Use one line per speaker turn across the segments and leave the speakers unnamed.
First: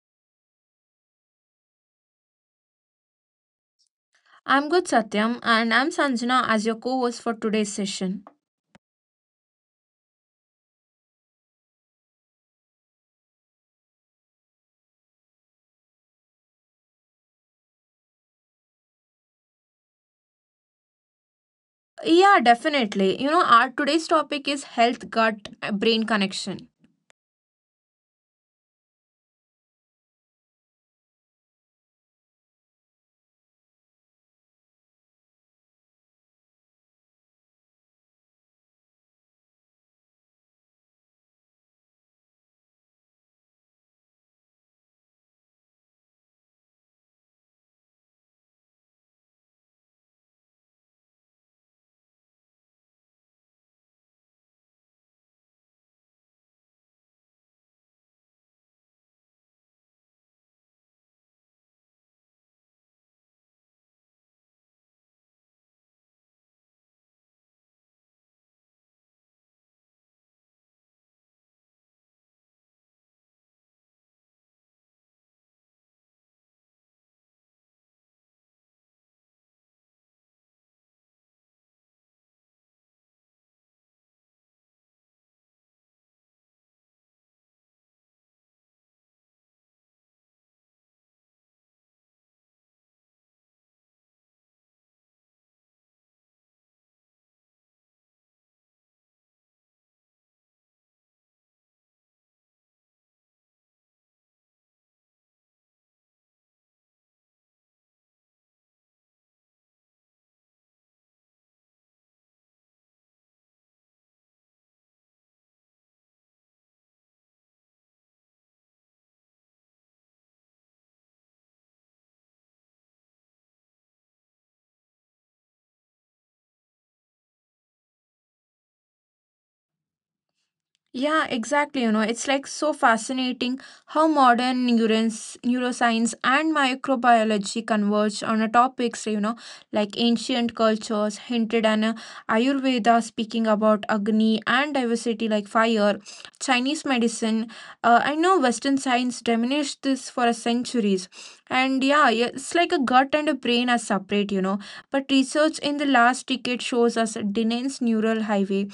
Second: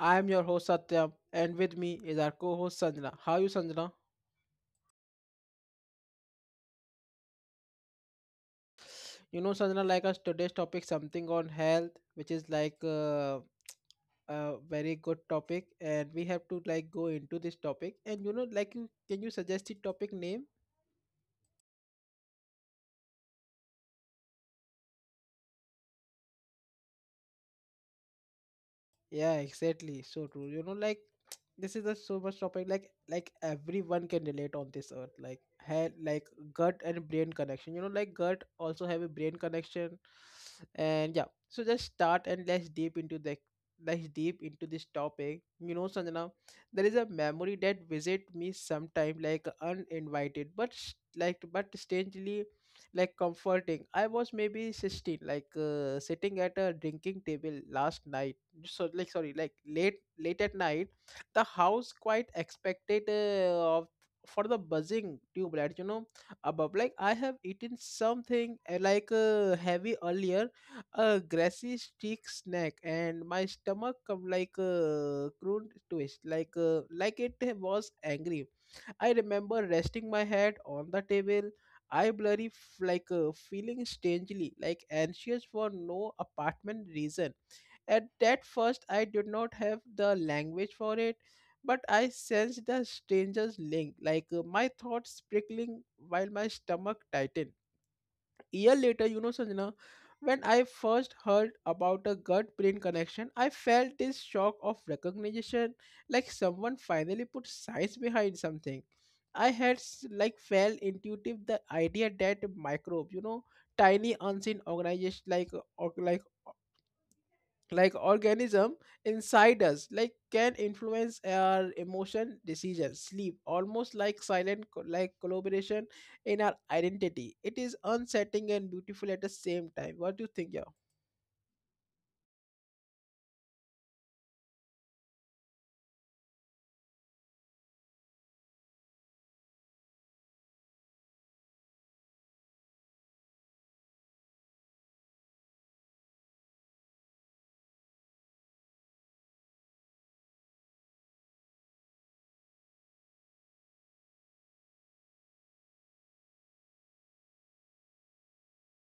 I am your host Satyam and with me is our co-host Sanjana. How are you Sanjana?
I'm good, Satyam, and I'm Sanjana as your co host for today's session.
You know Sanjana like us today's topic something on health which is like a very good topic and we have to like go into this topic and like you can you suggest the topic name?
Yeah, definitely. You know, our today's topic is health gut brain connection.
Yeah, exactly. So true. Like this is a so much topic. Like everyone can relate on this earth. Like head, like gut and brain connection. Like gut also have a brain connection, and yeah. So just start and let's deep into this topic. You know, Sanjana, there is a memory that visit me sometime like uninvited, but like but strangely like comforting. I was maybe 16, like sitting at a drinking table last night so like sorry like late at night the house quite expected of for the buzzing tube light above like I have eaten something heavy earlier a grassy stick snack and my stomach come like a croon twist like it was angry. I remember resting my head on the table. I blurry feeling strangely like anxious for no apartment reason at that first, I did not have the language for it, but I sensed the stranger's link, like my thoughts prickling while my stomach tightened. Year later, you know, Sanjana, when I first heard about a gut brain connection, I felt this shock of recognition, like someone finally put science behind something. I had like felt intuitive the idea that microbe, you know, tiny unseen organization like or, like like organism inside us like can influence our emotion decisions sleep almost like silent like collaboration in our identity. It is unsettling and beautiful at the same time. What do you think? Yeah
Yeah, exactly. You know, it's like so fascinating how modern neurons, neuroscience and microbiology converge on a topics, you know, like ancient cultures hinted and Ayurveda speaking about Agni and diversity like fire, Chinese medicine. I know Western science diminished this for centuries. And yeah, it's like a gut and a brain are separate, you know. But research in the last decade shows us a dense neural highway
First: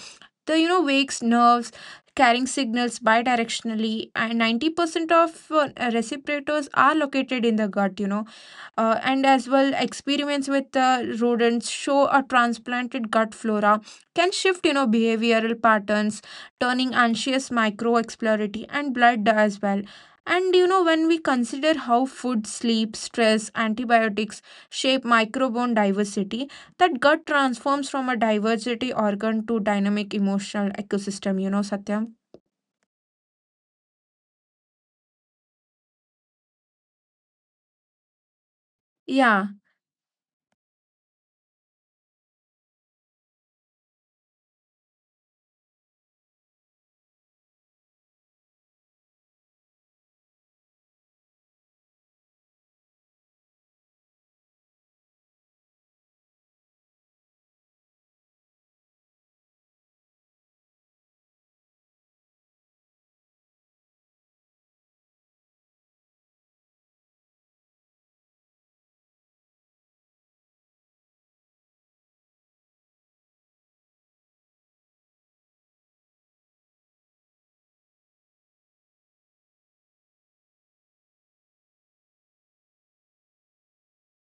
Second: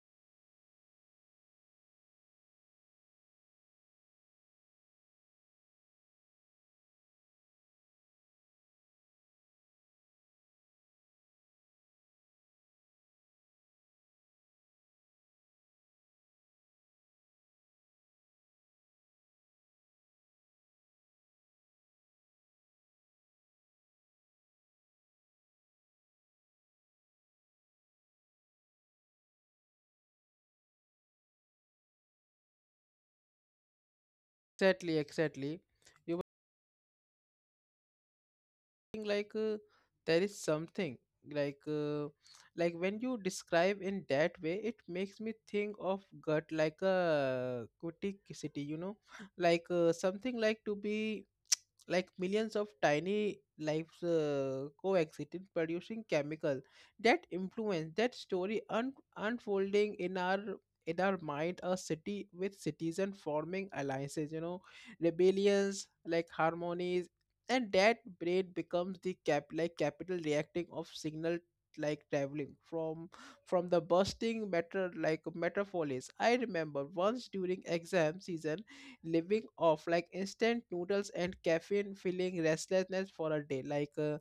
the you know wakes nerves carrying signals bidirectionally and 90% of uh, respirators are located in the gut, you know, and as well experiments with rodents show a transplanted gut flora can shift, you know, behavioral patterns turning anxious microexploratory and blood as well. And you know, when we consider how food sleep stress antibiotics shape microbiome diversity, that gut transforms from a diversity organ to dynamic emotional ecosystem, you know, Satyam.
exactly exactly you were saying like
Yeah.
there is something like uh, like when you describe in that way it makes me think of gut like a city, like something like to be like millions of tiny lives coexisted producing chemical that influence that story unfolding in our mind, a city with citizen forming alliances, rebellions like harmonies, and that braid becomes the cap like capital reacting of signal like traveling from the bursting metro like metropolis. I remember once during exam season living off like instant noodles and caffeine feeling restlessness for a day like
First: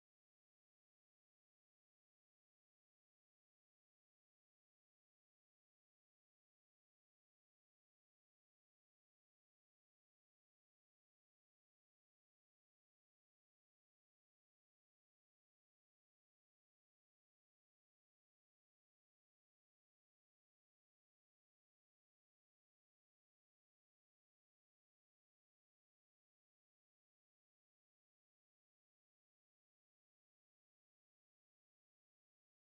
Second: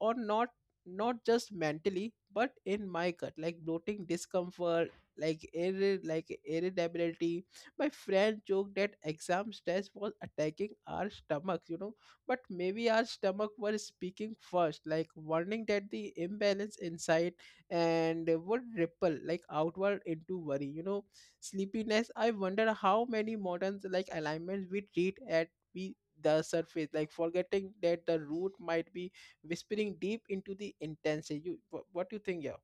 or not not just mentally but in my gut like bloating discomfort like like irritability. My friend joked that exam stress was attacking our stomachs, but maybe our stomach were speaking first, like warning that the imbalance inside and would ripple like outward into worry, sleepiness. I wonder how many modern like alignments we treat at we the surface, like forgetting that the root might be whispering deep into the intensity. You what do you think? Yeah.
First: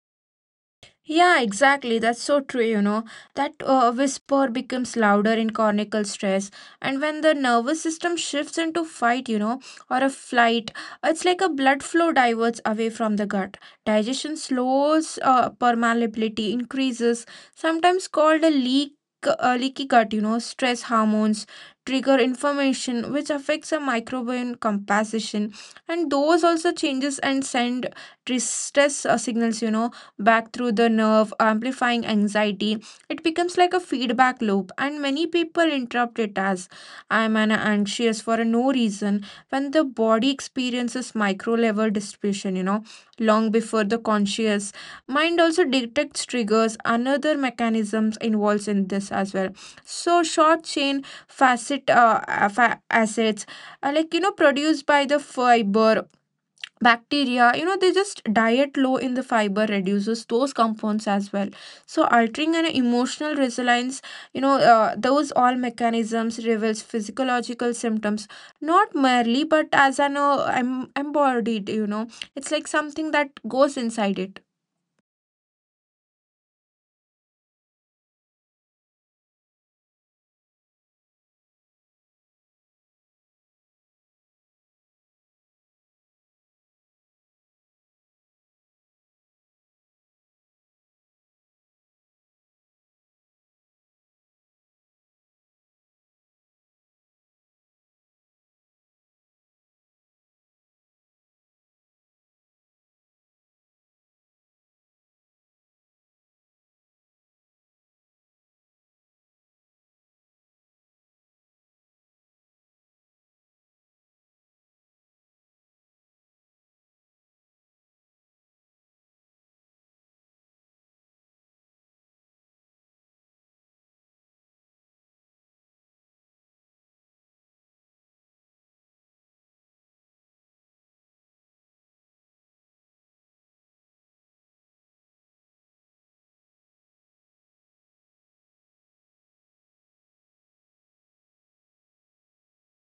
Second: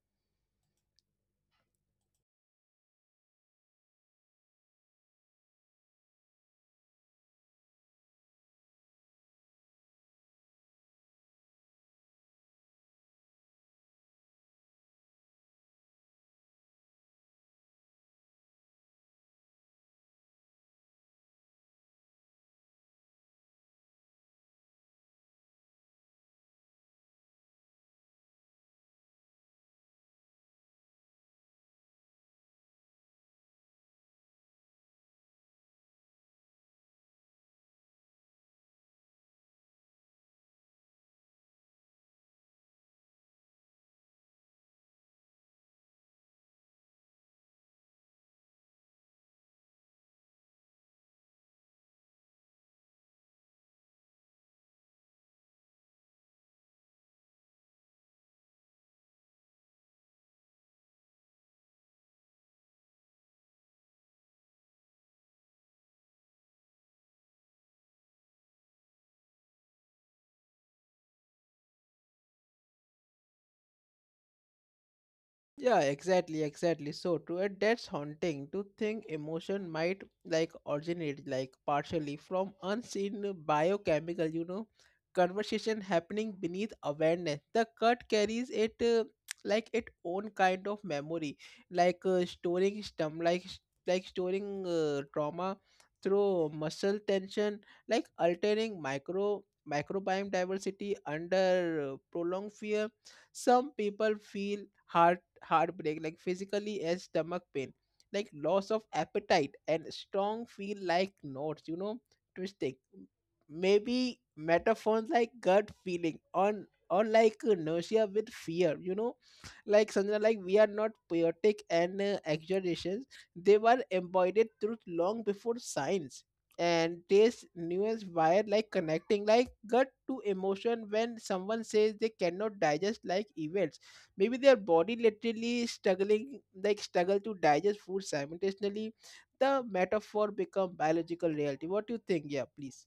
Yeah, exactly. That's so true, you know. That whisper becomes louder in cortical stress. And when the nervous system shifts into fight, you know, or a flight, it's like a blood flow diverts away from the gut. Digestion slows, permeability increases, sometimes called a leak. Leaky gut, you know, stress hormones trigger inflammation, which affects a microbiome composition, and those also changes and send stress signals, you know, back through the nerve, amplifying anxiety. It becomes like a feedback loop, and many people interrupt it as I'm an anxious for no reason when the body experiences micro level distribution, you know, long before the conscious mind also detects triggers. Another mechanisms involves in this as well. So short chain facet assets are like, you know, produced by the fiber bacteria, you know, they just diet low in the fiber reduces those compounds as well, so altering an emotional resilience, you know. Those all mechanisms reveals physiological symptoms not merely but as an embodied, you know, it's like something that goes inside it.
Yeah, exactly, exactly. So true. And that's haunting to think emotion might like originate like partially from unseen biochemical, conversation happening beneath awareness. The cut carries it like its own kind of memory, like like storing trauma through muscle tension, like altering microbiome diversity under prolonged fear. Some people feel heartbreak, like physically as stomach pain, like loss of appetite and strong feel like knots, twisting. Maybe metaphones like gut feeling on or like nausea with fear, like Sanjana, like we are not poetic and exaggerations. They were embodied truth long before science. And this nuance wire like connecting like gut to emotion, when someone says they cannot digest like evil, maybe their body literally struggling like struggle to digest food simultaneously, the metaphor become biological reality. What do you think? Yeah please.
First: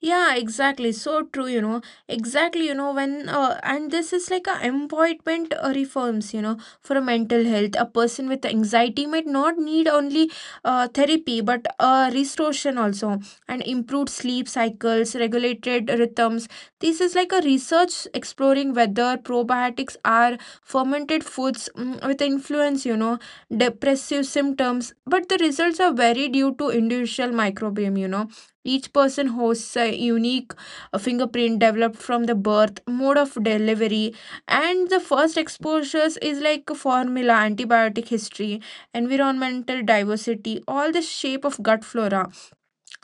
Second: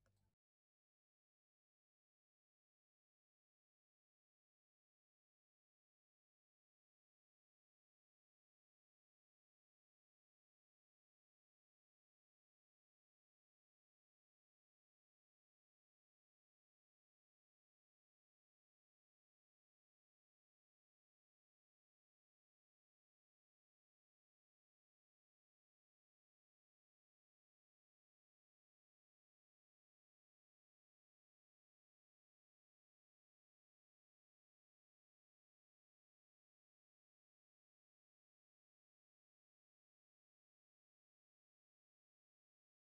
Yeah, exactly. So true, you know. Exactly, you know, when, and this is like a employment reforms, you know, for a mental health. A person with anxiety might not need only therapy, but restoration also, and improved sleep cycles, regulated rhythms. This is like a research exploring whether probiotics are fermented foods with influence, you know, depressive symptoms. But the results are very due to individual microbiome, you know, each person hosts a unique fingerprint developed from the birth, mode of delivery, and the first exposures is like formula, antibiotic history, environmental diversity, all the shape of gut flora,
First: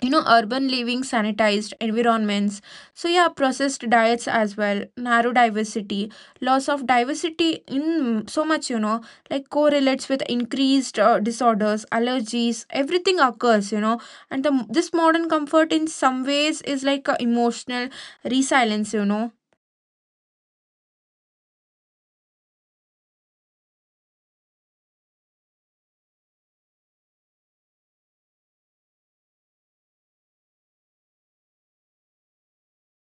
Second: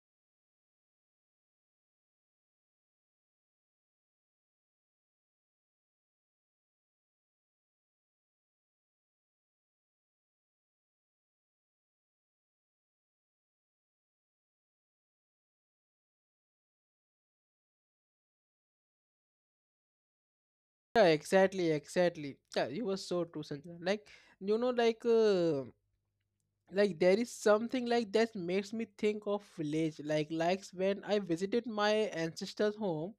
you know, urban living sanitized environments. So yeah, processed diets as well narrow diversity, loss of diversity in so much, you know, like correlates with increased disorders allergies everything occurs, you know. And the this modern comfort in some ways is like a emotional resilience, you know.
Yeah exactly exactly yeah you were so true Sanjana. Like you know like uh, like there is something like that makes me think of village like likes when I visited my ancestors home.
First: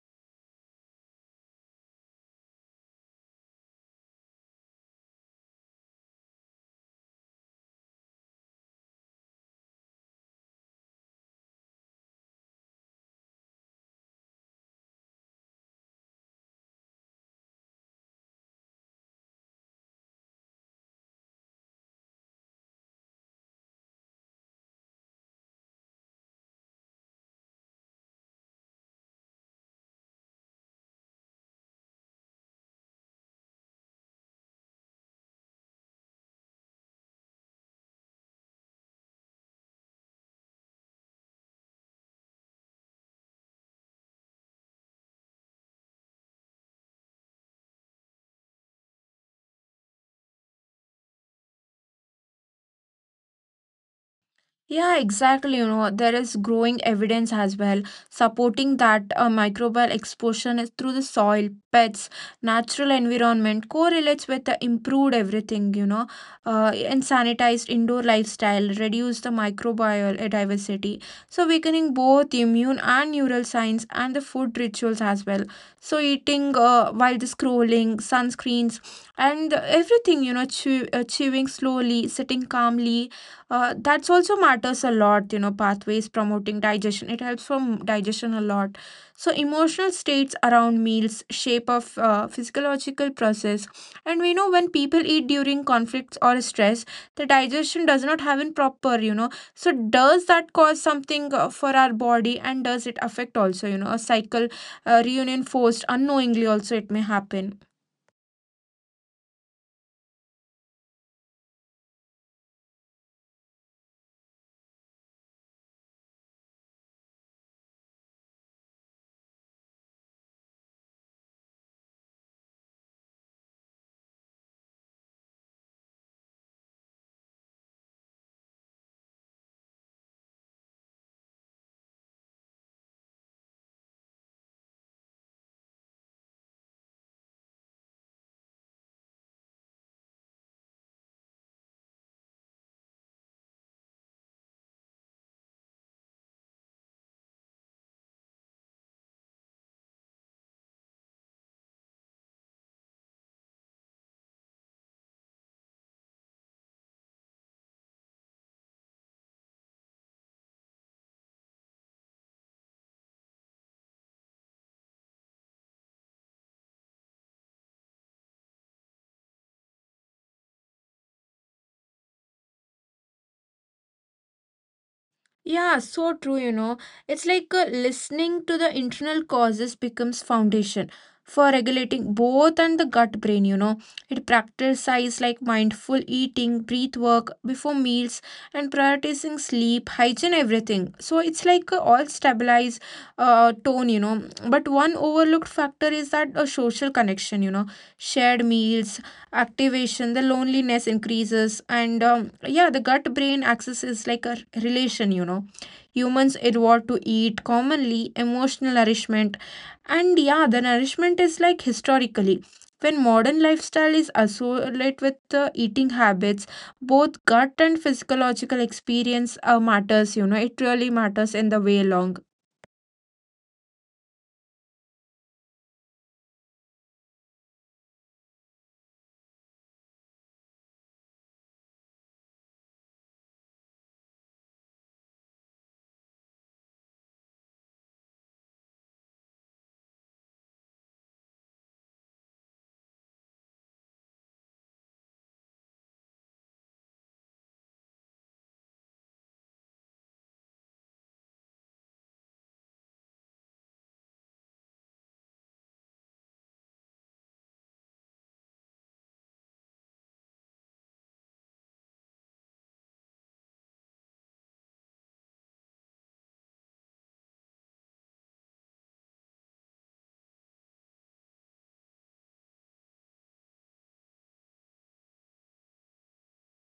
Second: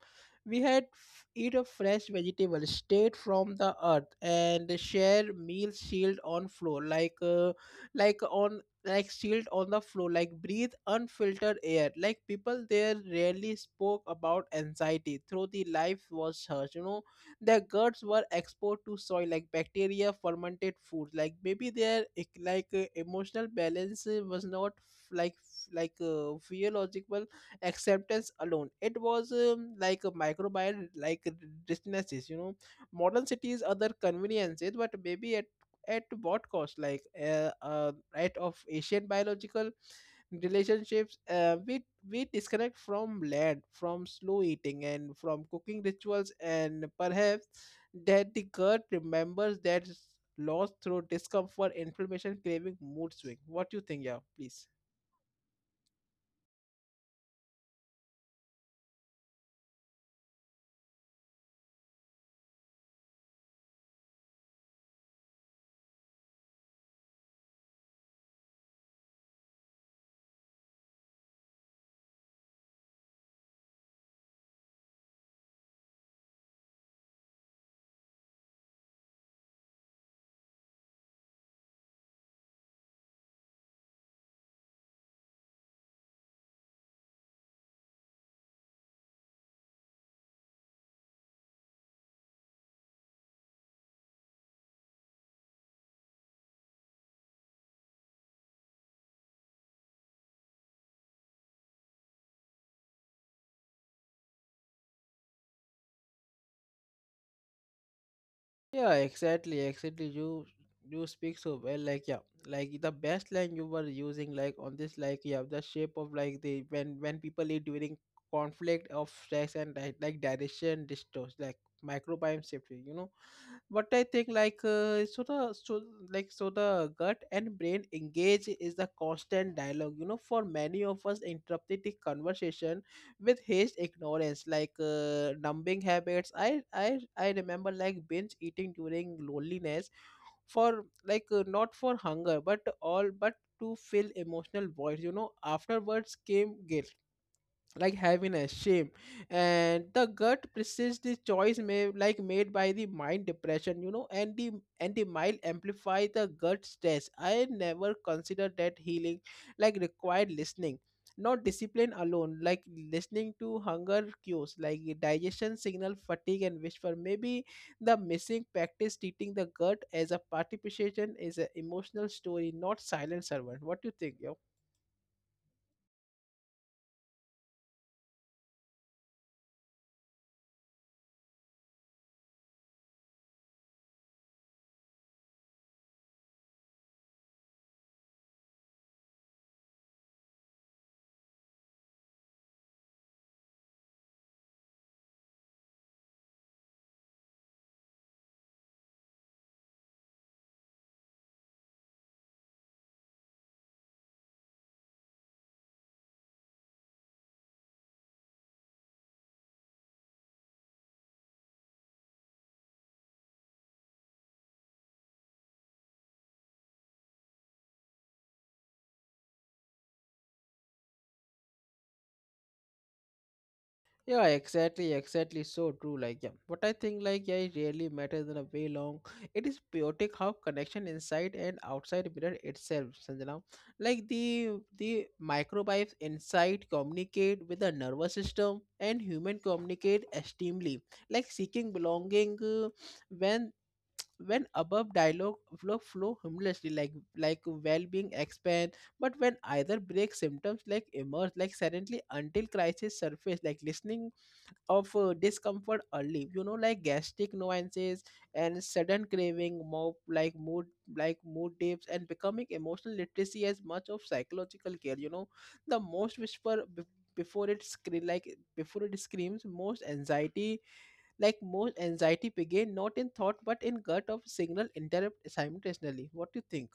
We had eat a fresh vegetable straight from the earth and share meal shield on floor like on like shield on the floor, like breathe unfiltered air, like people there rarely spoke about anxiety through the life was hers, their guts were exposed to soil like bacteria fermented foods, like maybe their emotional balance was not physiological acceptance alone, it was like a microbial like diseases, you know. Modern cities other conveniences, but maybe at what cost, like right of asian biological relationships, we disconnect from land from slow eating and from cooking rituals and perhaps that the gut remembers that loss through discomfort inflammation craving mood swing. What do you think? Yeah please.
Yeah, exactly. You know, there is growing evidence as well supporting that microbial exposure is through the soil, pets, natural environment correlates with the improved everything, you know, and sanitized indoor lifestyle, reduce the microbial diversity. So, weakening both immune and neural signs and the food rituals as well. So, eating while the scrolling, sunscreens, and everything, you know, chewing slowly, sitting calmly, that's also matters a lot, you know, pathways promoting digestion, it helps from digestion a lot. So emotional states around meals shape of physiological process, and we know when people eat during conflicts or stress the digestion does not happen proper, you know, so does that cause something for our body and does it affect also, you know, a cycle reinforced unknowingly also it may happen.
Yeah, exactly, exactly. You speak so well, like yeah, like the best line you were using, like on this, like yeah, the shape of like the when people eat during conflict of stress and like digestion distorts, like microbiome shift. You know, but I think like so the so like so the gut and brain engage is the constant dialogue. You know, for many of us, interrupted the conversation with his ignorance, like numbing habits. I remember like binge eating during loneliness, for like not for hunger, but all but to fill emotional voids. You know, afterwards came guilt like heaviness shame and the gut persists the choice may like made by the mind depression, you know, and the mind amplify the gut stress. I never considered that healing like required listening, not discipline alone, like listening to hunger cues like digestion signal fatigue and whisper, maybe the missing practice treating the gut as a participation is an emotional story, not silent servant. What do you think yo?
Yeah, so true, you know. It's like listening to the internal causes becomes foundation for regulating both and the gut brain, you know. It practices like mindful eating, breath work before meals and prioritizing sleep, hygiene, everything. So it's like all stabilize tone, you know. But one overlooked factor is that a social connection, you know. Shared meals, activation the loneliness increases and yeah the gut brain axis is like a relation, you know, humans evolved to eat commonly emotional nourishment. And yeah, the nourishment is like historically when modern lifestyle is associated with the eating habits, both gut and physiological experience matters, you know, it really matters in the way long.
Yeah, exactly, exactly. So true. Like, yeah, but I think like yeah, it really matters in a way long. It is chaotic how connection inside and outside mirror itself, Sanjana. Like the microbes inside communicate with the nervous system and human communicate extremely, like seeking belonging when when above dialogue flow harmlessly like well-being expand but when either break symptoms like emerge like suddenly until crisis surface, like listening of discomfort early, you know, like gastric nuances and sudden craving more like mood dips and becoming emotional literacy as much of psychological care, you know, the most whisper before it screams, most anxiety begin not in thought but in gut of signal interrupt simultaneously. What do you think?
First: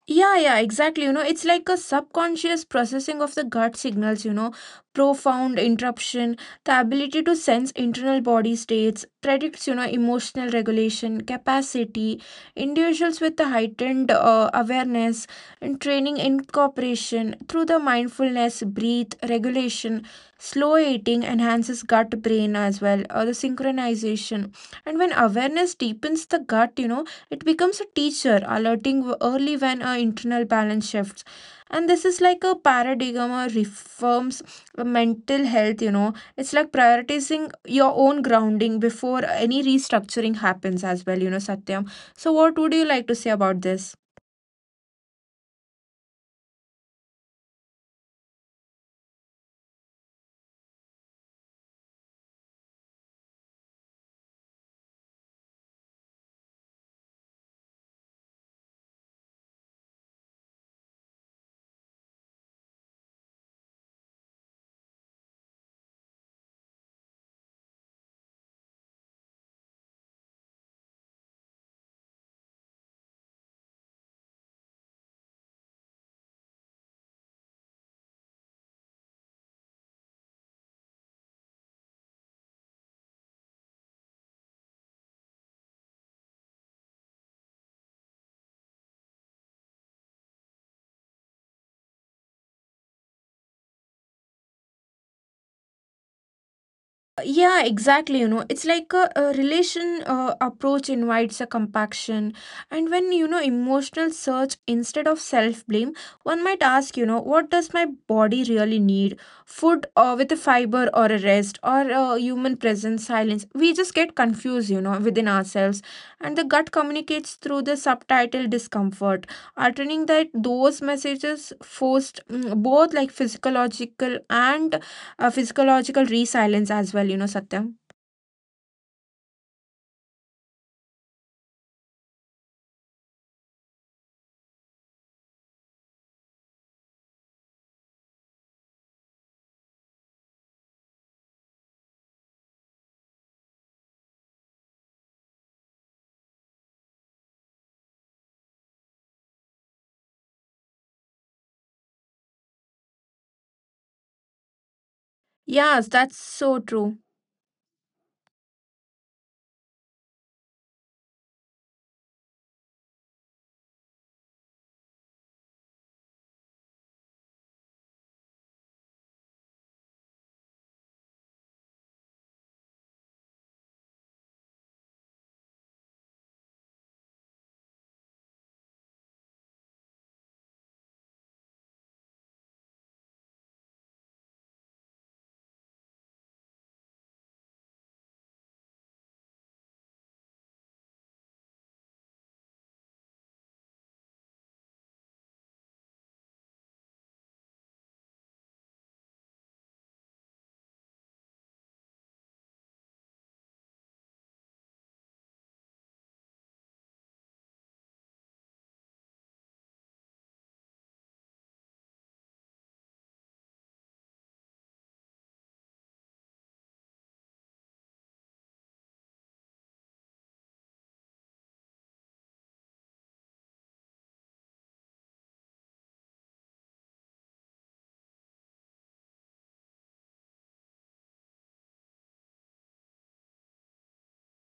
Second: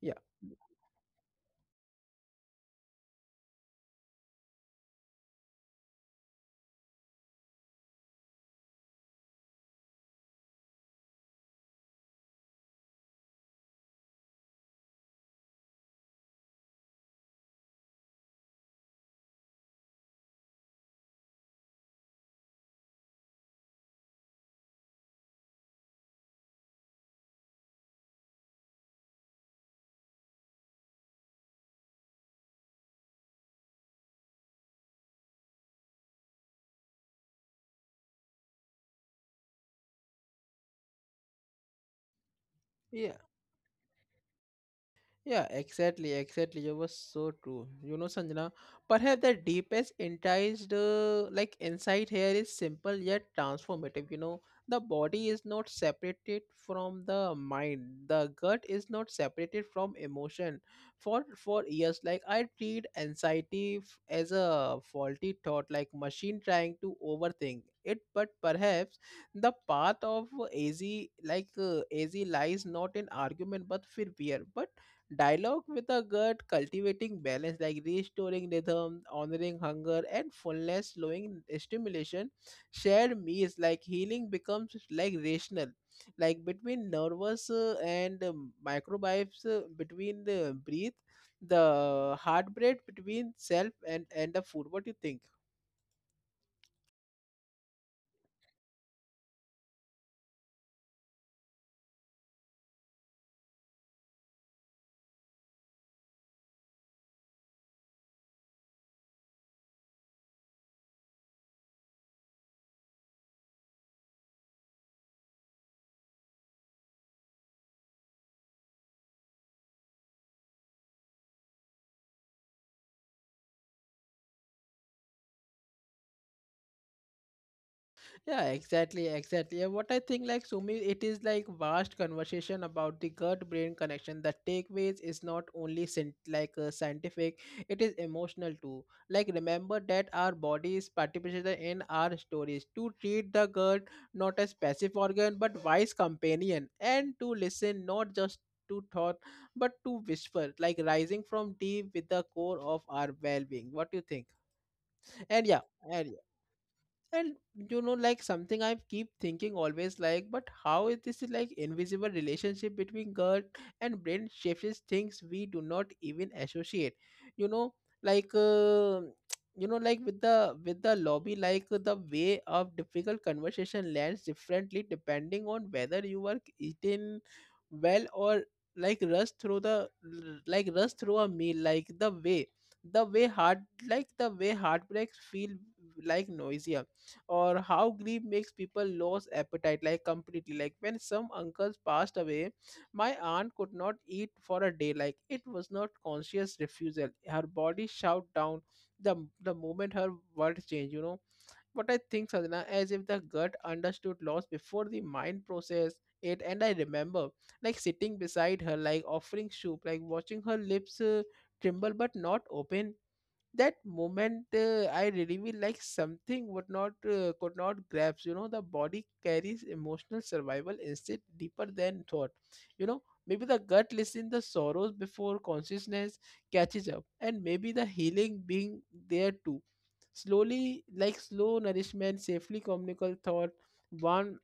Yeah.
Yeah, yeah, exactly. You know, it's like a subconscious processing of the gut signals, you know, profound interruption, the ability to sense internal body states, predicts, you know, emotional regulation, capacity, individuals with a heightened awareness and training incorporation through the mindfulness, breathe, regulation, slow eating enhances gut brain as well, or the synchronization. And when awareness deepens the gut, you know, it becomes a teacher, alerting early when our internal balance shifts. And this is like a paradigm or reforms mental health, you know. It's like prioritizing your own grounding before any restructuring happens as well, you know, Satyam. So,
Yeah.
what would you like to say about this?
Yeah, exactly, exactly. You were so true. You know, Sanjana, perhaps the deepest enticed like insight here is simple yet transformative. You know, the body is not separated from the mind. The gut is not separated from emotion. For years, like I treat anxiety as a faulty thought, like machine trying to overthink it. But perhaps the path of easy, like easy, lies not in argument but fear. Dialogue with a gut, cultivating balance like restoring rhythm, honoring hunger, and fullness, slowing stimulation. Shared meals like healing becomes like rational, like between nervous and microbes, between the breath, the heartbeat between self and the food. What do you think?
Yeah, exactly. You know, it's like a relation approach invites a compaction. And when, you know, emotional search instead of self blame, one might ask, you know, what does my body really need? Food with a fiber or a rest or human presence, silence. We just get confused, you know, within ourselves. And the gut communicates through the subtitle discomfort, altering that those messages forced both like physiological and a physiological resilience as well, you know, Satyam.
Yeah, exactly, exactly. And what I think, like Sumi, it is like vast conversation about the gut-brain connection. The takeaways is not only scientific; it is emotional too. Like remember that our body is participating in our stories. To treat the gut not as passive organ but wise companion, and to listen not just to thought but to whisper, like rising from deep with the core of our well-being. What do you think? And yeah,
Yes,
and
that's
yeah,
so true.
and you know like something I keep thinking always, like but how is this like invisible relationship between gut and brain shapes things we do not even associate, you know, like you know like with the lobby, like the way of difficult conversation lands differently depending on whether you are eaten well or like rush through the like rush through a meal, like the way heart the way heartbreaks feel like noisier, or how grief makes people lose appetite like completely, like when some uncles passed away my aunt could not eat for a day, like it was not conscious refusal, her body shut down the the moment her world changed, you know. What I think, Sadhana, as if the gut understood loss before the mind processed it. And I remember like sitting beside her, like offering soup, like watching her lips tremble but not open. That moment, I really feel like something would not could not grasp. You know, the body carries emotional survival instinct deeper than thought. You know, maybe the gut listens the sorrows before consciousness catches up, and maybe the healing being there too. Slowly, like slow nourishment, safely communicable thought, warm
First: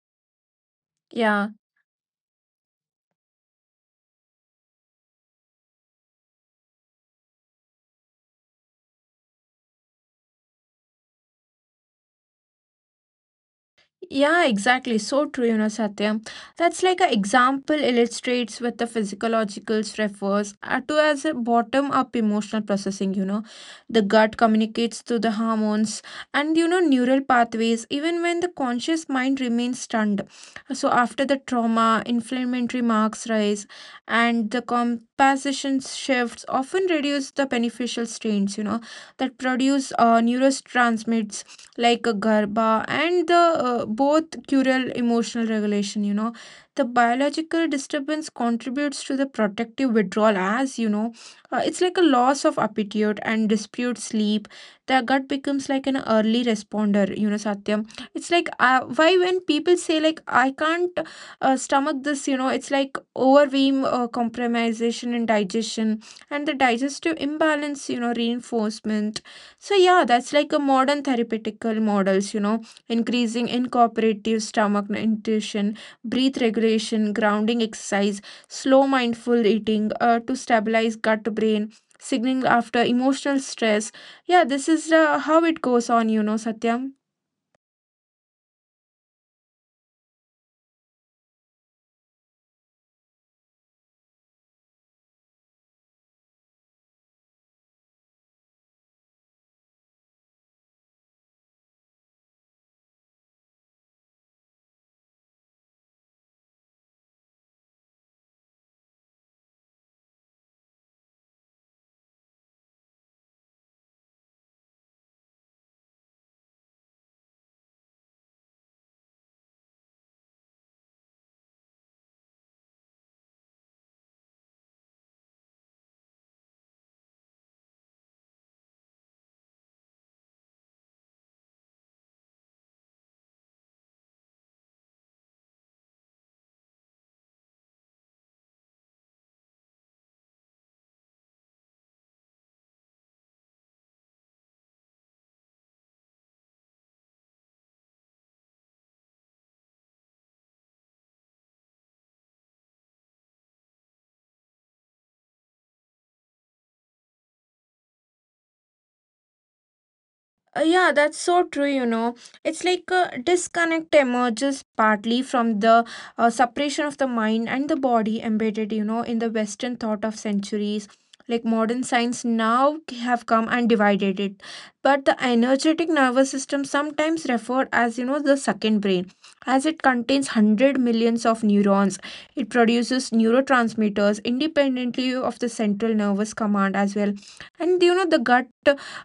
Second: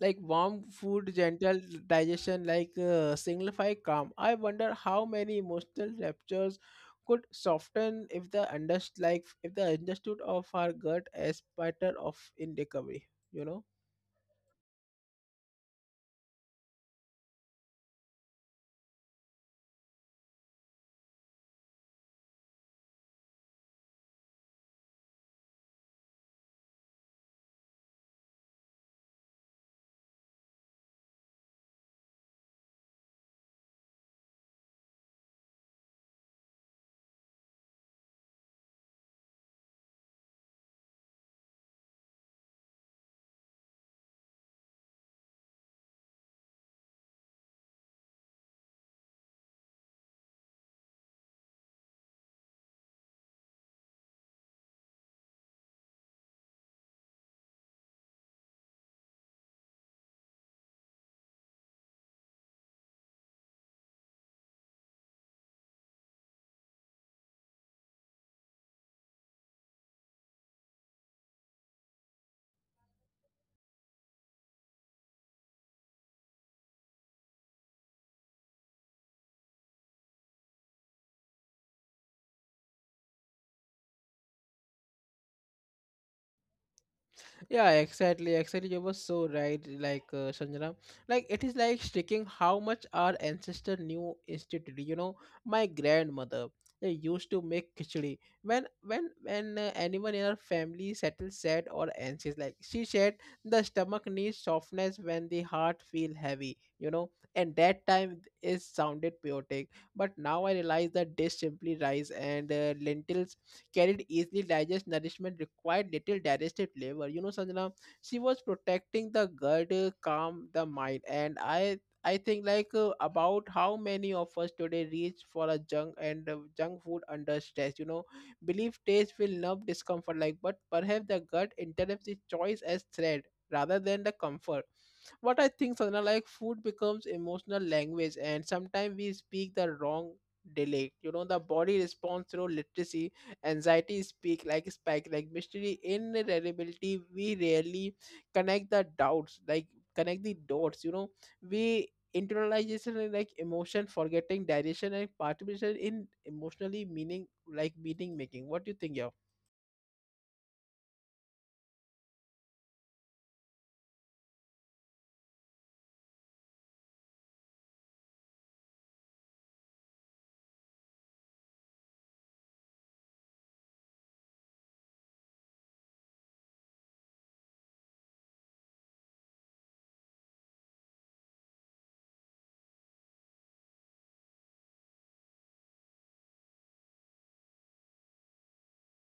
like warm food
Yeah.
gentle digestion like signify calm. I wonder how many emotional ruptures could soften if the under like if the understood of our gut as pattern of in recovery, you know.
Yeah, exactly. So true, you know, Satyam. That's like an example illustrates what the physiological refers to as a bottom-up emotional processing, you know. The gut communicates through the hormones and, you know, neural pathways, even when the conscious mind remains stunned. So after the trauma, inflammatory marks rise and the composition shifts often reduce the beneficial strains, you know, that produce neurotransmitters like a garba and the both cural emotional regulation, you know, the biological disturbance contributes to the protective withdrawal as you know, it's like a loss of appetite and dispute sleep, the gut becomes like an early responder, you know, Satyam. It's like why when people say like I can't stomach this, you know, it's like overwhelm compromisation and digestion and the digestive imbalance, you know, reinforcement. So yeah, that's like a modern therapeutical models, you know, increasing incorporative stomach nutrition, breath regulation, grounding exercise, slow mindful eating to stabilize gut brain signaling after emotional stress. Yeah, this is how it goes on, you know, Satyam.
Yeah, exactly, exactly. You were so right, like Sanjana. Like it is like sticking how much our ancestor knew instantly. You know, my grandmother they used to make khichdi when anyone in our family settled sad or anxious. Like she said, the stomach needs softness when the heart feel heavy. You know, and that time is sounded poetic, but now I realize that dish simply rice and lentils carried easily digest nourishment required little digestive labor. You know, Sanjana, she was protecting the gut, calm the mind, and I think like about how many of us today reach for a junk and junk food under stress. You know, believe taste will numb discomfort, like but perhaps the gut interprets the choice as threat rather than the comfort. What I think, Sadhana, like food becomes emotional language, and sometimes we speak the wrong dialect. You know, the body responds through literacy anxiety speak like spike like mystery inevitability. We rarely connect the doubts like connect the dots, you know. We internalization and like emotion forgetting direction and participation in emotionally meaning making. What do you think? Yeah.
Yeah, that's so true, you know. It's like a disconnect emerges partly from the separation of the mind and the body embedded, you know, in the Western thought of centuries. Like modern science now have come and divided it. But the energetic nervous system sometimes referred as, you know, the second brain. As it contains 100 millions of neurons, it produces neurotransmitters independently of the central nervous command as well. And, you know, the gut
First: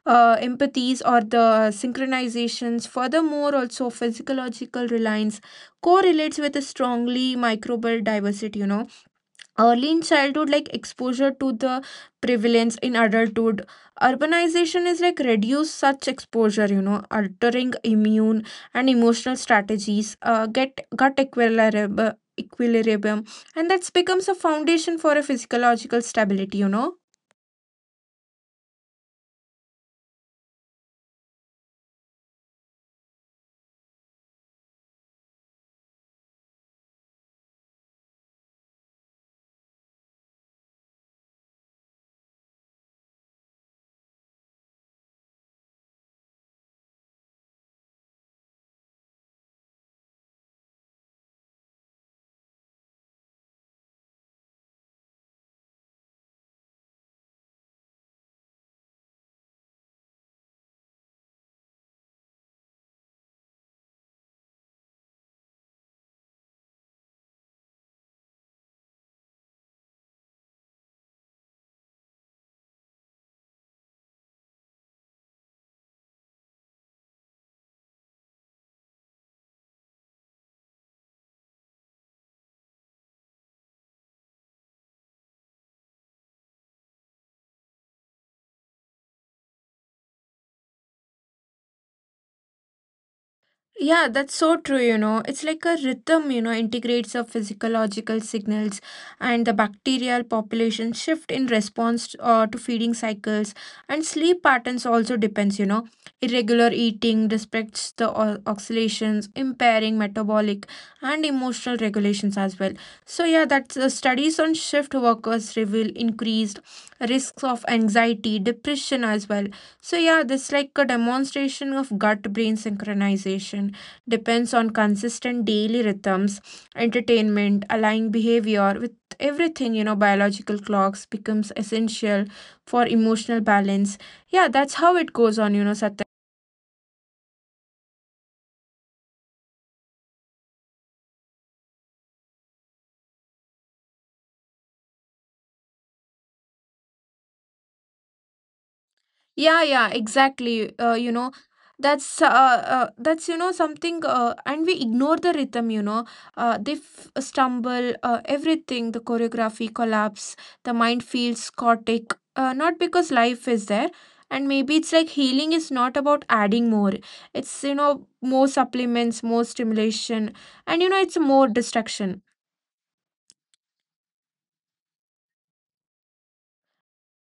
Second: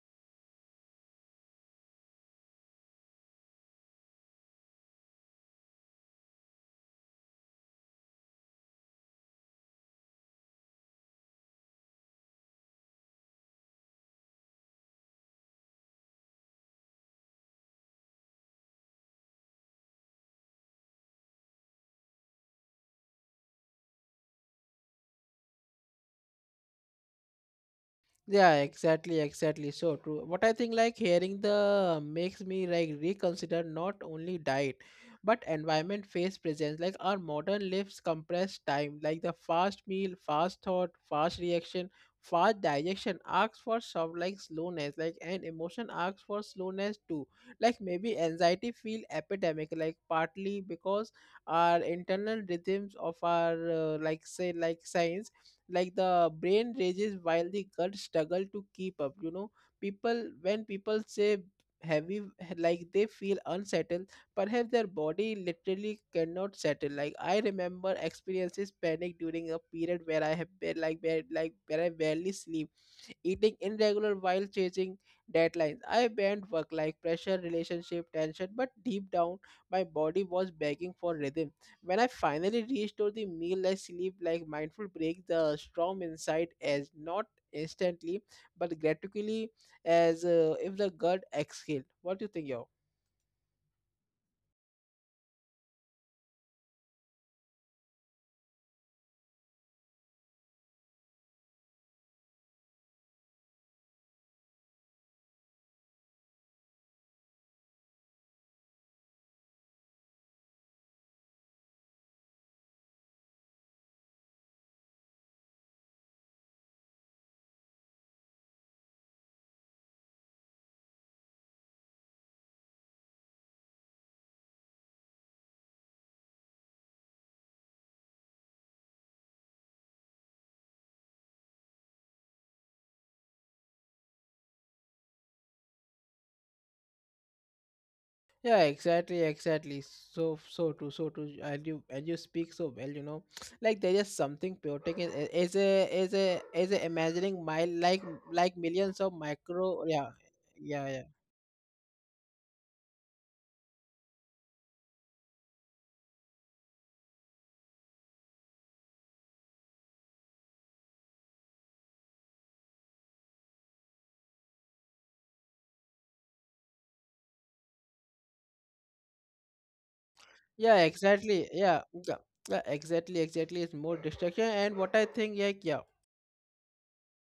empathies or the synchronizations. Furthermore, also physiological reliance correlates with a strongly microbial diversity. You know, early in childhood, like exposure to the prevalence in adulthood, urbanization is like reduce such exposure, you know, altering immune and emotional strategies, get gut equilibrium. Equilibrium, and that becomes a foundation for a physiological stability, you know.
Yeah, exactly, exactly. So true. What I think, like hearing the makes me like reconsider not only diet but environment face presence. Like our modern lives compress time, like the fast meal, fast thought, fast reaction, fast digestion asks for some like slowness, like and emotion asks for slowness too. Like maybe anxiety feel epidemic, like partly because our internal rhythms of our like say like science like the brain rages while the gut struggle to keep up, you know. People say heavy like they feel unsettled, perhaps their body literally cannot settle. Like I remember experiences panic during a period where I have been like where I barely sleep, eating irregular while chasing deadlines. I banned work like pressure relationship tension, but deep down my body was begging for rhythm. When I finally restore the meal like sleep like mindful break, the storm inside as not instantly but gradually, as if the gut exhaled. What do you think, yo?
Yeah, that's so true, you know. It's like a rhythm, you know, integrates of physiological signals and the bacterial population shift in response to feeding cycles and sleep patterns also depends, you know. Irregular eating respects the oscillations, impairing metabolic and emotional regulations as well. So yeah, that's the studies on shift workers reveal increased risks of anxiety, depression as well. So yeah, this like a demonstration of gut brain synchronization depends on consistent daily rhythms, entertainment, aligning behavior with everything, you know, biological clocks becomes essential for emotional balance. Yeah, that's how it goes on, you know, Satya.
Yeah, exactly, exactly. So so true, so true. And you speak so well, you know. Like there is something poetic in a- as a as a as a imagining mile like millions of
Yeah,
micro,
yeah,
yeah.
exactly,
Yeah, yeah,
you know, that's that's, you know, something and we ignore the rhythm, you know, they stumble everything the choreography collapse, the mind feels chaotic not because life is there. And maybe it's like healing is not about adding more, it's, you know, more supplements, more stimulation,
yeah,
and you know, it's
exactly,
more
yeah, yeah.
distraction.
Yeah, exactly, exactly, it's more distraction. And what I think like, yeah.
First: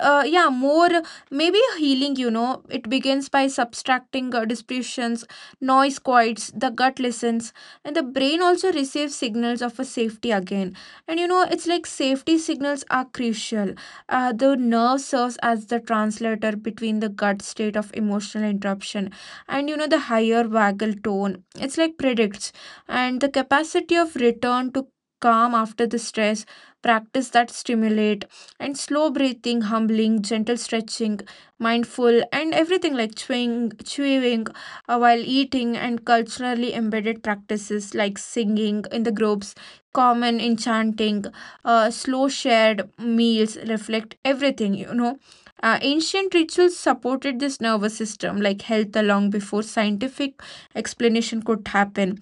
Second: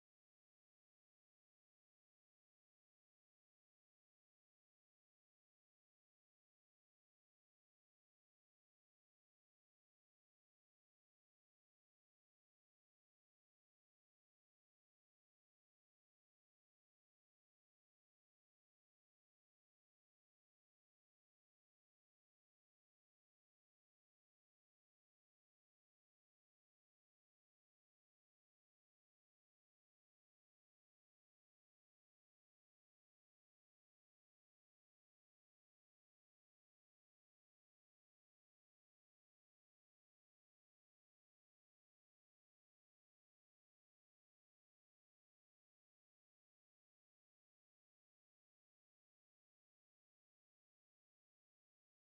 Yeah, more, maybe healing, you know. It begins by subtracting distortions, noise quiets, the gut listens, and the brain also receives signals of a safety again. And you know, it's like safety signals are crucial. The nerve serves as the translator between the gut state of emotional interruption and you know, the higher vagal tone. It's like predicts, and the capacity of return to calm after the stress practice that stimulate and slow breathing, humbling, gentle stretching, mindful, and everything like chewing while eating, and culturally embedded practices like singing in the groups, common in chanting, slow shared meals reflect everything. Ancient rituals supported this nervous system, like health, long before scientific explanation could happen,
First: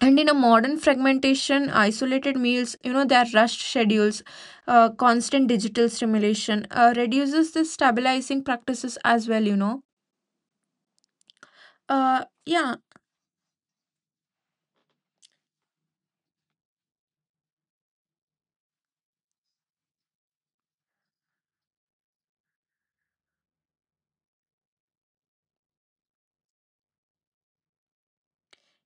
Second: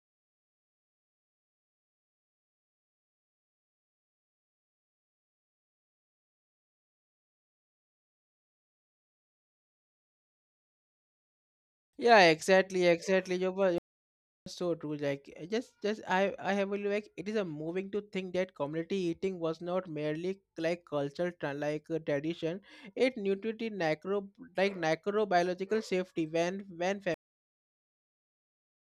and in a modern fragmentation isolated meals, their rushed schedules, constant digital stimulation reduces the stabilizing practices as well.
Yeah,
Yeah.
exactly, exactly. You were so true. Like just I have a like it is a moving to think that community eating was not merely like tradition. It nurtured the necrobiological safety when family.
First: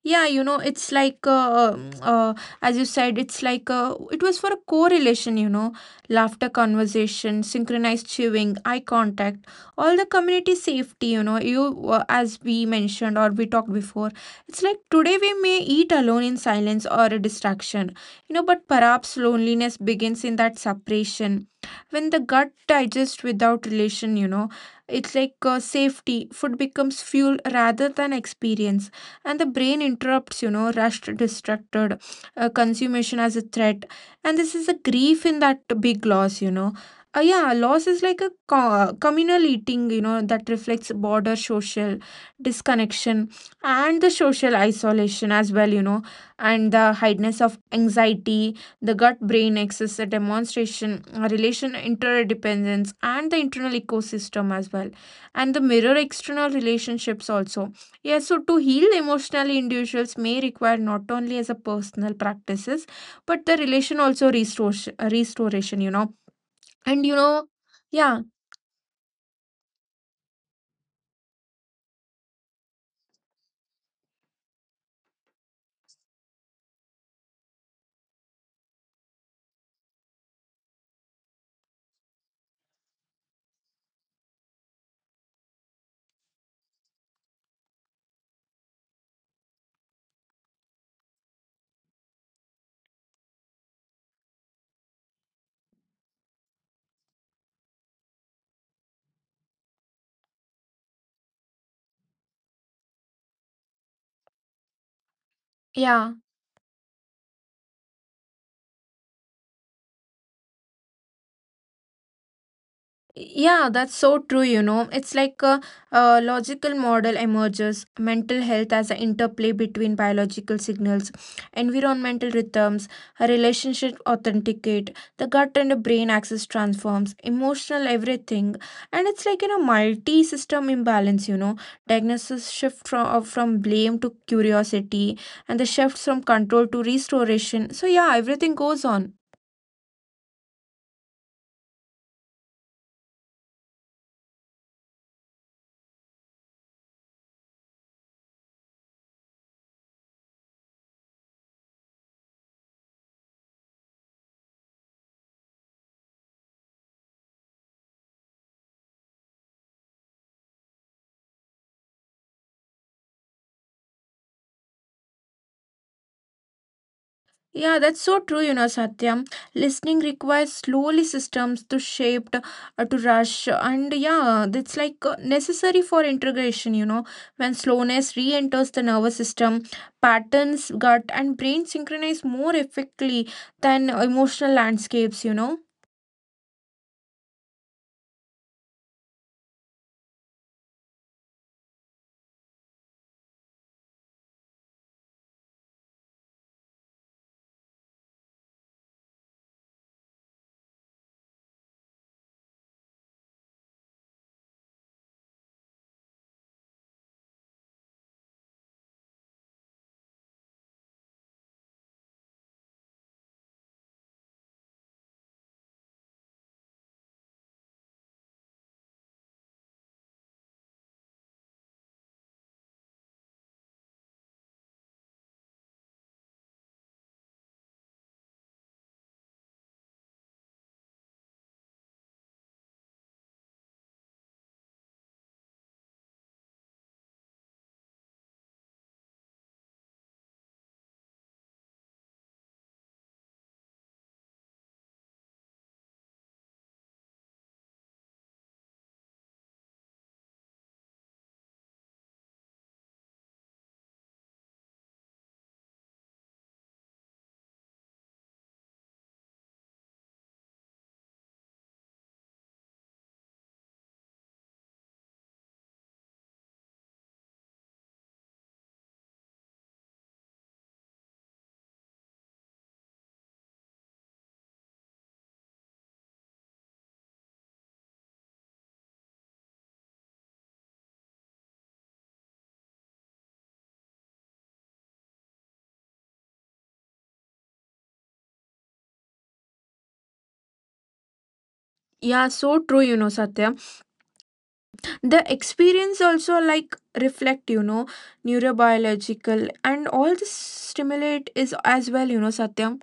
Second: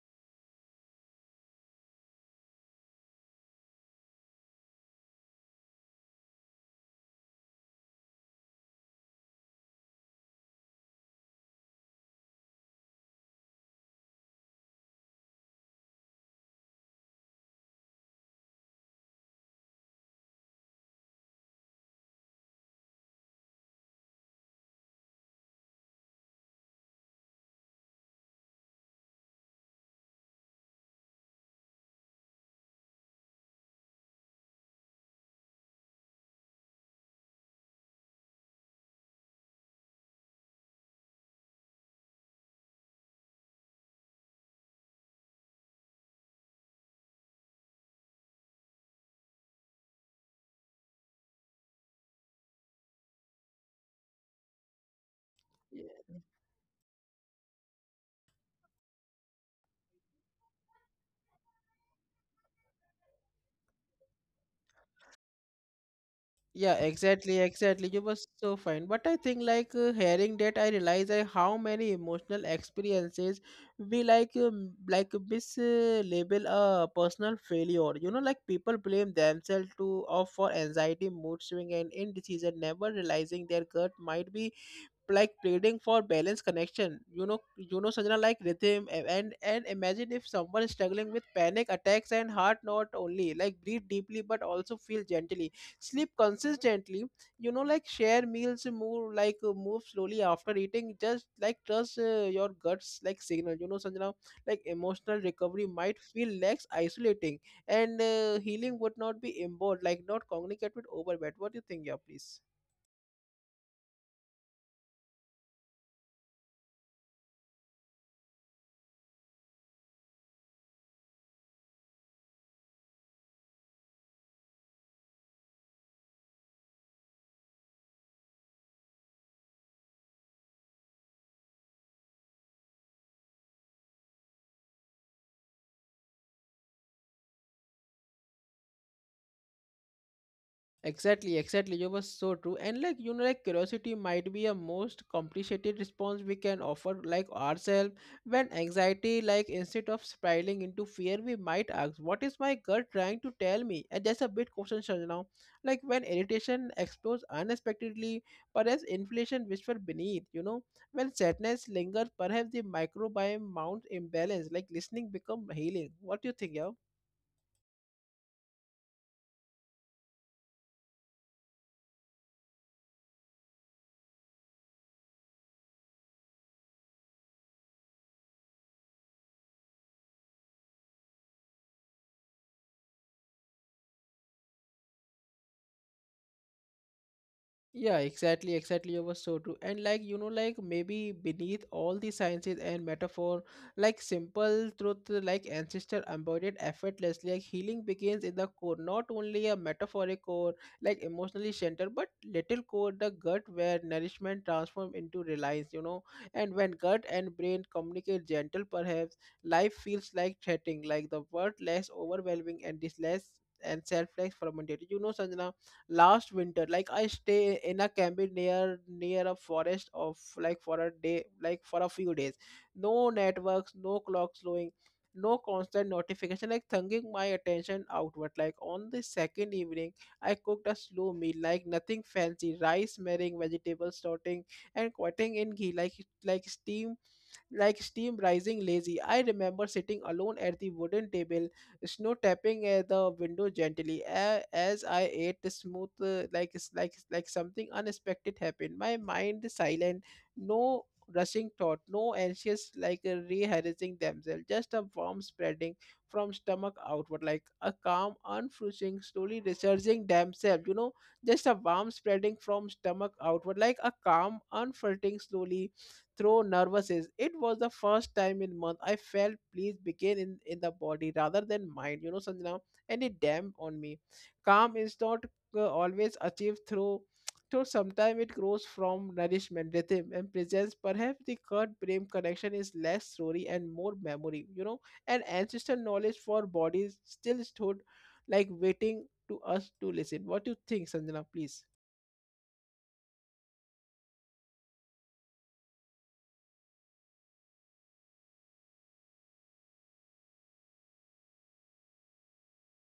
Yeah, you know, it's like, as you said, it's like it was for a correlation, you know, laughter, conversation, synchronized chewing, eye contact, all the community safety, you know, as we mentioned or we talked before, it's like today we may eat alone in silence or a distraction, you know, but perhaps loneliness begins in that separation. When the gut digests without relation, you know, it's like safety, food becomes fuel rather than experience, and the brain interrupts, rushed, distracted consummation as a threat, and this is a grief in that big loss. Yeah, loss is like a communal eating, you know, that reflects border social disconnection, and the social isolation as well, and the heightness of anxiety, the gut brain axis, the demonstration a relation interdependence, and the internal ecosystem as well, and the mirror external relationships also. Yeah, so to heal emotionally, individuals may require not only as a personal practices, but the relation also restoration, restoration, you know.
Yeah,
And you
exactly,
know,
exactly. You were
yeah,
so fine. But I think like hearing that, I realize how many emotional experiences we like mislabel a personal failure. You know, like people blame themselves to of for anxiety, mood swing, and indecision, never realizing their gut might be like pleading for balance connection, you know. You know, Sanjana, like rhythm and imagine if someone is struggling with panic attacks and heart not only like breathe deeply but also feel gently sleep consistently, you know, like share meals move like move slowly after eating, just like trust your guts like signal, you know, Sanjana, like emotional recovery might
yeah.
feel less isolating, and healing would not be involved like not communicate with overwhelm. What do you think? Yeah, please.
Yeah, that's so true, you know. It's like a logical model emerges mental health as an interplay between biological signals, environmental rhythms, a relationship authenticate, the gut and the brain axis transforms, emotional everything. And it's like in a multi system imbalance, you know. Diagnosis shift from blame to curiosity, and the shifts from control to restoration. So, yeah, everything goes on.
Exactly, exactly. You were so true. And like you know, like curiosity might be a most complicated response we can offer like ourselves. When anxiety, like instead of spiraling into fear, we might ask, what is my gut trying to tell me? And that's a bit question now. Like when irritation explodes unexpectedly, perhaps inflation whisper beneath, you know. When sadness lingers, perhaps the microbiome mounts imbalance, like listening become healing. What do you think, yeah?
Yeah, that's so true, you know, Satyam. Listening requires slowly systems to shape, to rush, and yeah, that's like necessary for integration, you know. When slowness re enters the nervous system, patterns, gut, and brain synchronize more effectively than emotional landscapes, you know.
Yeah, exactly, exactly. You were so true. And like, you know, like maybe beneath all the sciences and metaphor, like simple truth, like ancestor embodied effortlessly, like healing begins in the core, not only a metaphoric core, like emotionally centered, but little core, the gut where nourishment transforms into reliance, you know. And when gut and brain communicate gentle, perhaps life feels like threatening, like the world less overwhelming and this less and self-less fragmented. You know, Sanjana, last winter like I stay in a cabin near a forest of like for a day like for a few days. No networks, no clock slowing, no constant notification, like thinking my attention outward. Like on the second evening I cooked a slow meal, like nothing fancy, rice marrying vegetables sorting and cutting in ghee, like like steam steam rising lazy. I remember sitting alone at the wooden table, snow tapping at the window gently. As I ate the smooth, like something unexpected happened. My mind is silent, no rushing thought, no anxious like rehearsing themselves, just a warm spreading from stomach outward, like a calm, unflinching, slowly resurging themselves. You know, just a warm spreading from stomach outward, like a calm, unflinching, slowly through nervousness. It was the first time in month I felt please begin in the body rather than mind, you know, Sanjana. And it damp on me, calm is not always achieved through. Sometimes it grows from nourishment rhythm and presence. Perhaps the gut brain connection is less story and more memory, you know, and ancestral knowledge for bodies still stood like waiting to us to listen. What do you think, Sanjana? Please.
Yeah, so true, you know, Satya. The experience also like reflect, you know, neurobiological and all this stimulate is as well, you know, Satya.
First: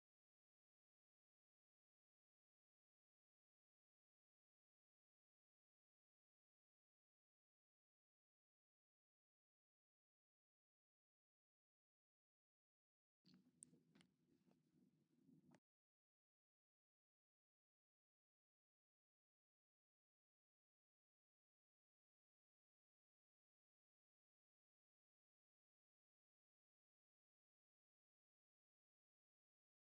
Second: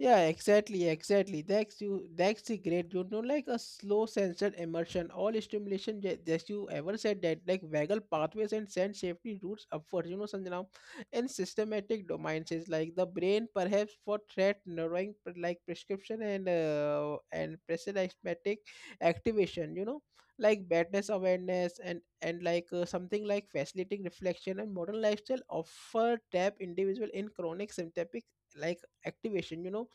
Yeah, exactly, exactly. That's you. That's the great, you know, like a slow sensor immersion. All stimulation, just you ever said that, like vagal pathways and send safety routes upward. You know, Sanjana, in systematic domains, is like the brain perhaps for threat narrowing, prescription and prescriptive activation. You know, like badness awareness and like something like facilitating reflection, and modern lifestyle offer tap individual in chronic symptomatic like activation. You know,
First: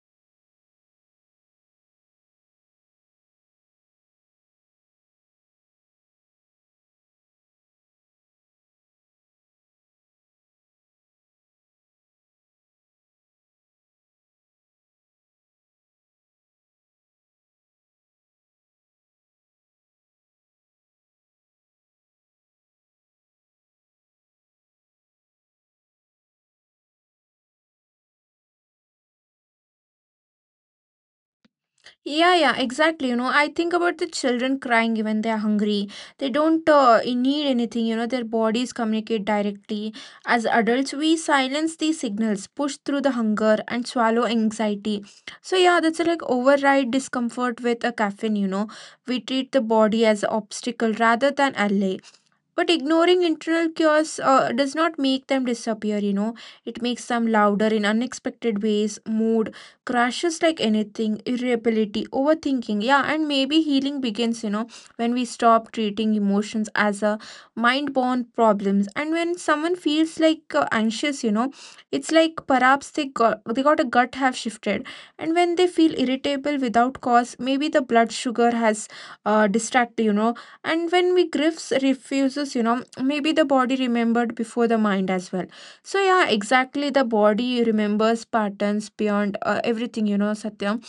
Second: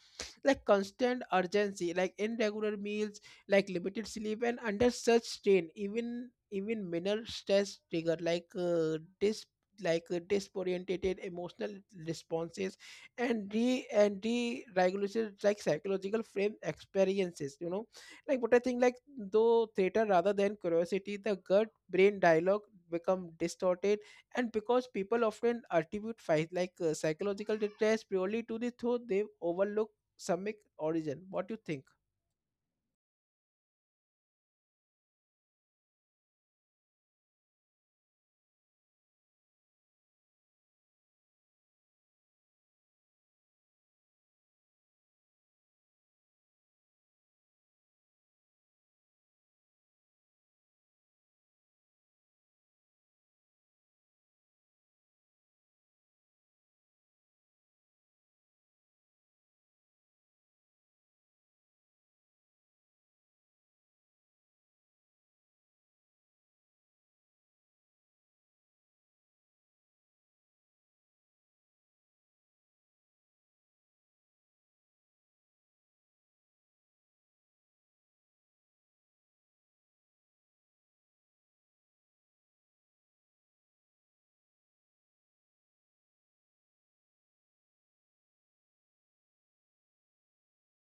like constant urgency, like irregular meals, like limited sleep, and under such strain even minor stress trigger like disorientated emotional responses, and re and deregulation like psychological frame experiences, you know. Like what I think like though theater rather than curiosity, the gut brain dialogue become distorted, and because people often attribute fight like psychological distress purely to the thought, they overlook Samic origin. What do you think?
Yeah, yeah, exactly. You know, I think about the children crying when they are hungry. They don't need anything. You know, their bodies communicate directly. As adults, we silence these signals, push through the hunger, and swallow anxiety. So, yeah, that's like override discomfort with a caffeine. You know, we treat the body as an obstacle rather than ally. But ignoring internal chaos does not make them disappear, you know. It makes them louder in unexpected ways, mood crashes like anything, irritability, overthinking. Yeah, and maybe healing begins, you know, when we stop treating emotions as a mind born problems. And when someone feels like anxious, you know, it's like perhaps they got a gut have shifted. And when they feel irritable without cause, maybe the blood sugar has distracted, you know, and when we griefs refuses, you know, maybe the body remembered before the mind as well. So yeah, exactly, the body remembers patterns beyond everything, you know, Satya.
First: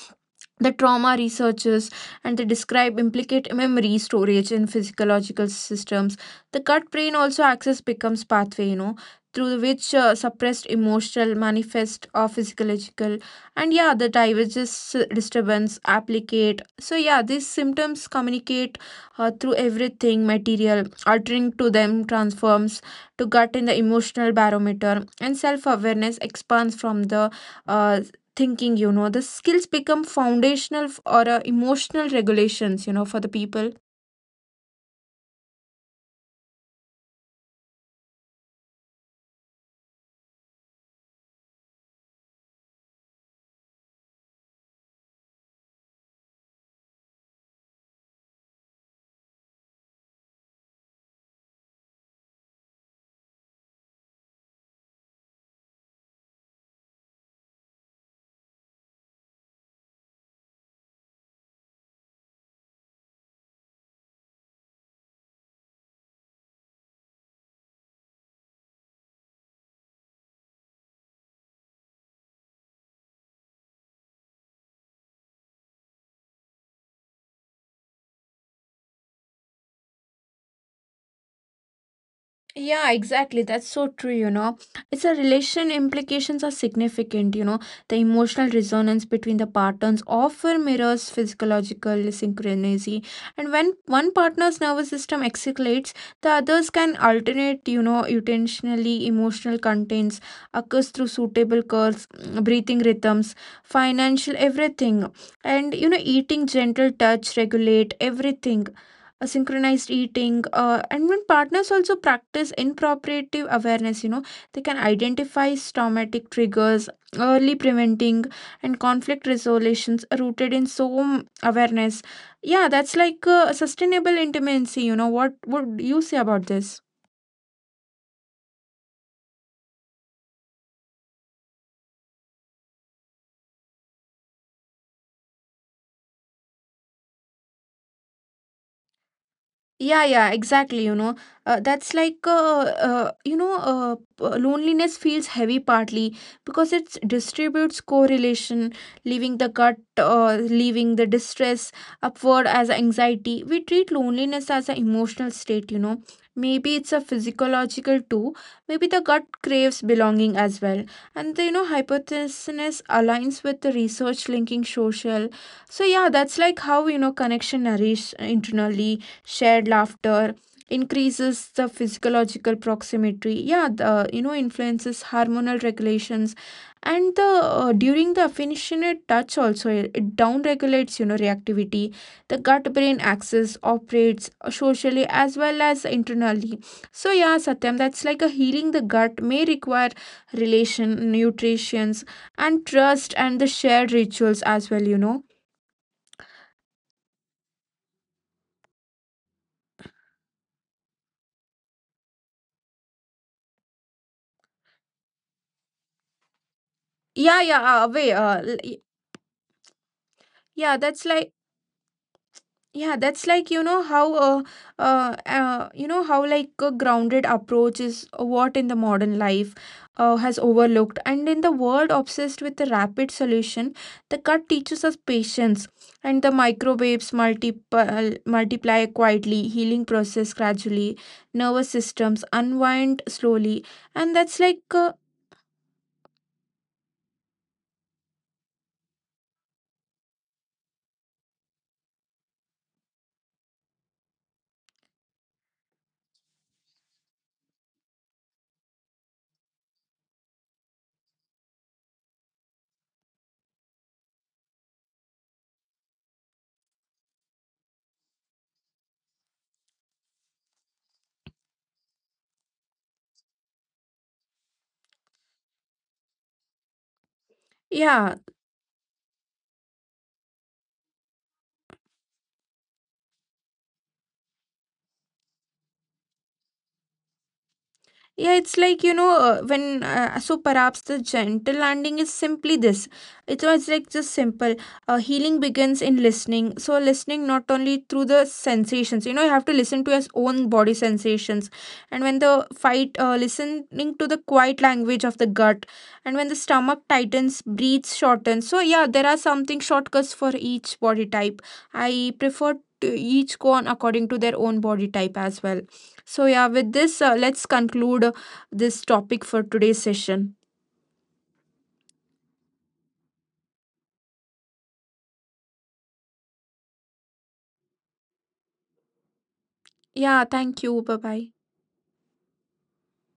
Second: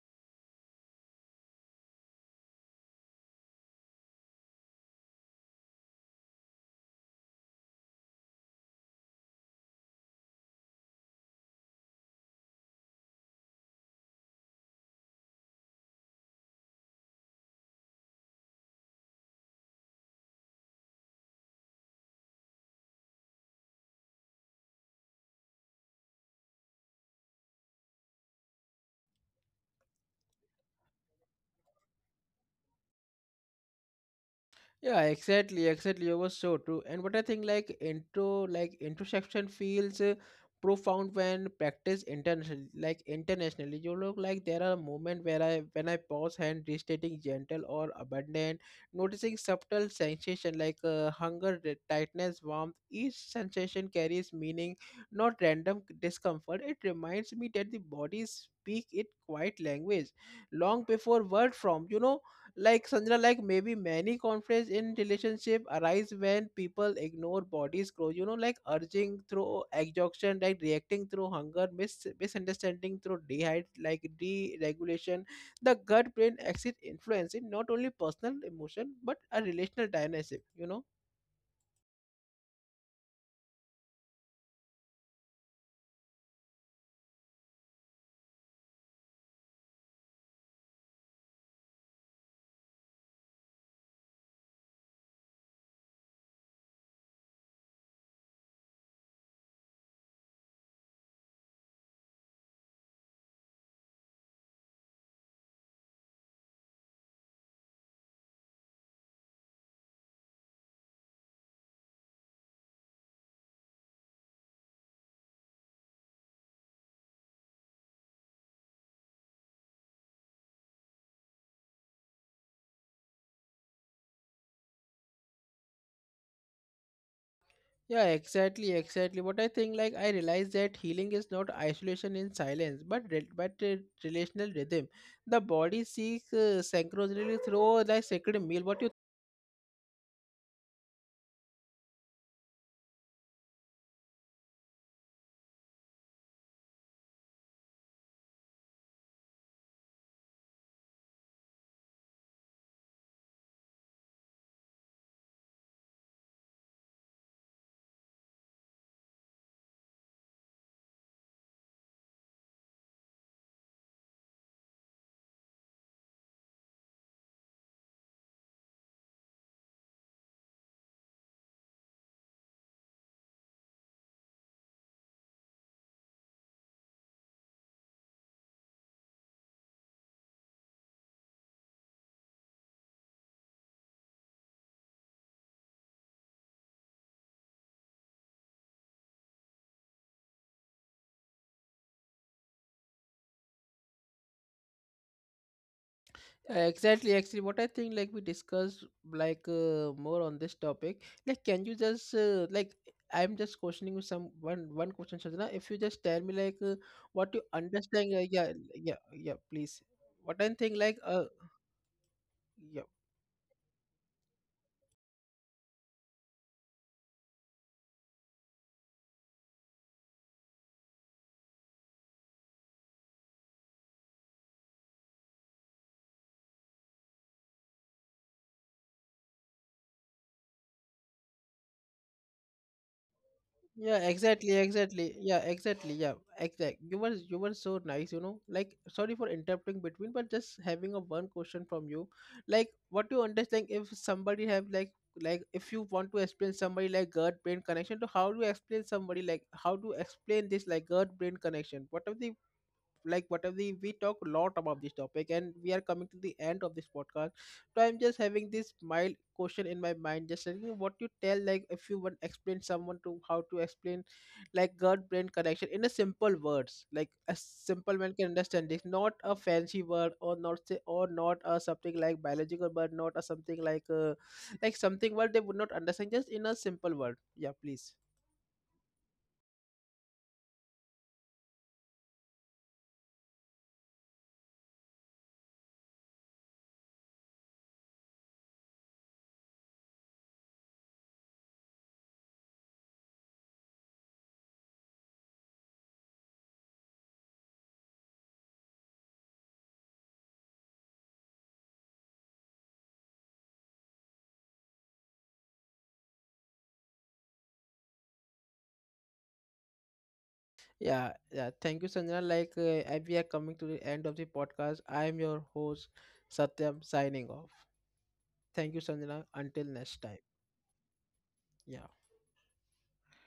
The trauma researchers, and they describe implicate memory storage in physiological systems, the gut brain also access becomes pathway, you know, through which suppressed emotional manifest or physiological, and yeah the diverges disturbance applicate. So yeah, these symptoms communicate through everything material altering to them transforms to gut in the emotional barometer, and self-awareness expands from the uh, thinking, you know. The skills become foundational or emotional regulations, you know, for the people.
Yeah, exactly, exactly. You were so true. And what I think, like introspection feels profound when practiced internationally. Like internationally, you look like there are moments where I, when I pause and restating gentle or abundant, noticing subtle sensation like hunger, tightness, warmth. Each sensation carries meaning, not random discomfort. It reminds me that the body speak it quiet language, long before word from. You know, like Sandra, like maybe many conflicts in relationship arise when people ignore body's growth. You know, like urging through exhaustion, like reacting through hunger, misunderstanding through dehydrate, like deregulation. The gut brain axis influencing not only personal emotion but a relational dynamic. You know.
Yeah, exactly. That's so true, you know. It's a relation implications are significant, you know. The emotional resonance between the patterns often mirrors physiological synchronicity. And when one partner's nervous system escalates, the others can alternate, you know, intentionally emotional contents occurs through suitable curves, mm, breathing rhythms, financial everything. And you know, eating gentle touch regulate everything, synchronized eating, and when partners also practice inappropriate awareness, you know, they can identify traumatic triggers early preventing, and conflict resolutions are rooted in awareness. Yeah, that's like sustainable intimacy, you know. What would you say about this?
Yeah, exactly, exactly. What I think, like I realize that healing is not isolation in silence, but relational rhythm. The body seeks synchronicity through the sacred meal. What you
Yeah, yeah, exactly. You know, that's like, you know, loneliness feels heavy partly because it distributes correlation, leaving the leaving the distress upward as anxiety. We treat loneliness as an emotional state, you know. Maybe it's a physiological too. Maybe the gut craves belonging as well. And the, you know, hypothesis aligns with the research linking social. So, yeah, that's like how, you know, connection nourishes internally, shared laughter increases the physiological proximity. Yeah, the, you know, influences hormonal regulations, and the during the affectionate touch also, it down regulates, you know, reactivity. The gut brain axis operates socially as well as internally. So yeah, Satyam, that's like a healing, the gut may require relation nutritions, and trust, and the shared rituals as well, you know.
Exactly, actually, what I think, like we discussed, like more on this topic. Like, can you just like I'm just questioning you some one question, Sadhana. If you just tell me like what you
Yeah, yeah,
understand,
uh,
yeah,
wait
yeah,
uh,
yeah,
l-
yeah, please. What I think, like,
Yeah, that's like,
yeah.
yeah, that's like, you know, how you know how like a grounded approach is what in the modern life has overlooked, and in the world obsessed with the rapid solution, the gut teaches us patience, and the microwaves multiply quietly, healing process gradually, nervous systems unwind slowly,
Yeah,
and
exactly,
that's like
exactly, yeah, exactly, yeah. Exact, you were so nice, you know, like sorry for interrupting between, but just having a one question from you, like what do you understand if somebody have like if you want to explain somebody like gut brain connection to how do you explain somebody, like how to explain this like gut brain connection. What are the like whatever the, we talk a lot about this topic and we are coming to the end of this podcast, so I'm just having this mild question in my mind, just like, you know, what you tell like if you want explain someone to how to explain like gut brain connection in a simple words, like a simple man
yeah.
can understand this, not a fancy word or not say or not a something like biological, but not a something like something word they would not understand, just in a simple word. Yeah, please.
Yeah, it's like, you know, so perhaps the gentle landing is simply this. It was like just simple. Healing begins in listening. So, listening not only through the sensations, you know, you have to listen to your own body sensations. And when the fight, listening to the quiet language of the gut. And when the stomach tightens, breathes shorten. So, yeah, there are something shortcuts for each body type. I prefer to each go on according to their own body type as well. So, yeah, with this, let's conclude this topic for today's session.
Yeah, yeah. Thank you, Sanjana. Like, as we are coming to the end of the podcast, I am your host, Satyam, signing off. Thank you, Sanjana. Until next time.
Yeah, thank you. Bye bye.
Yeah.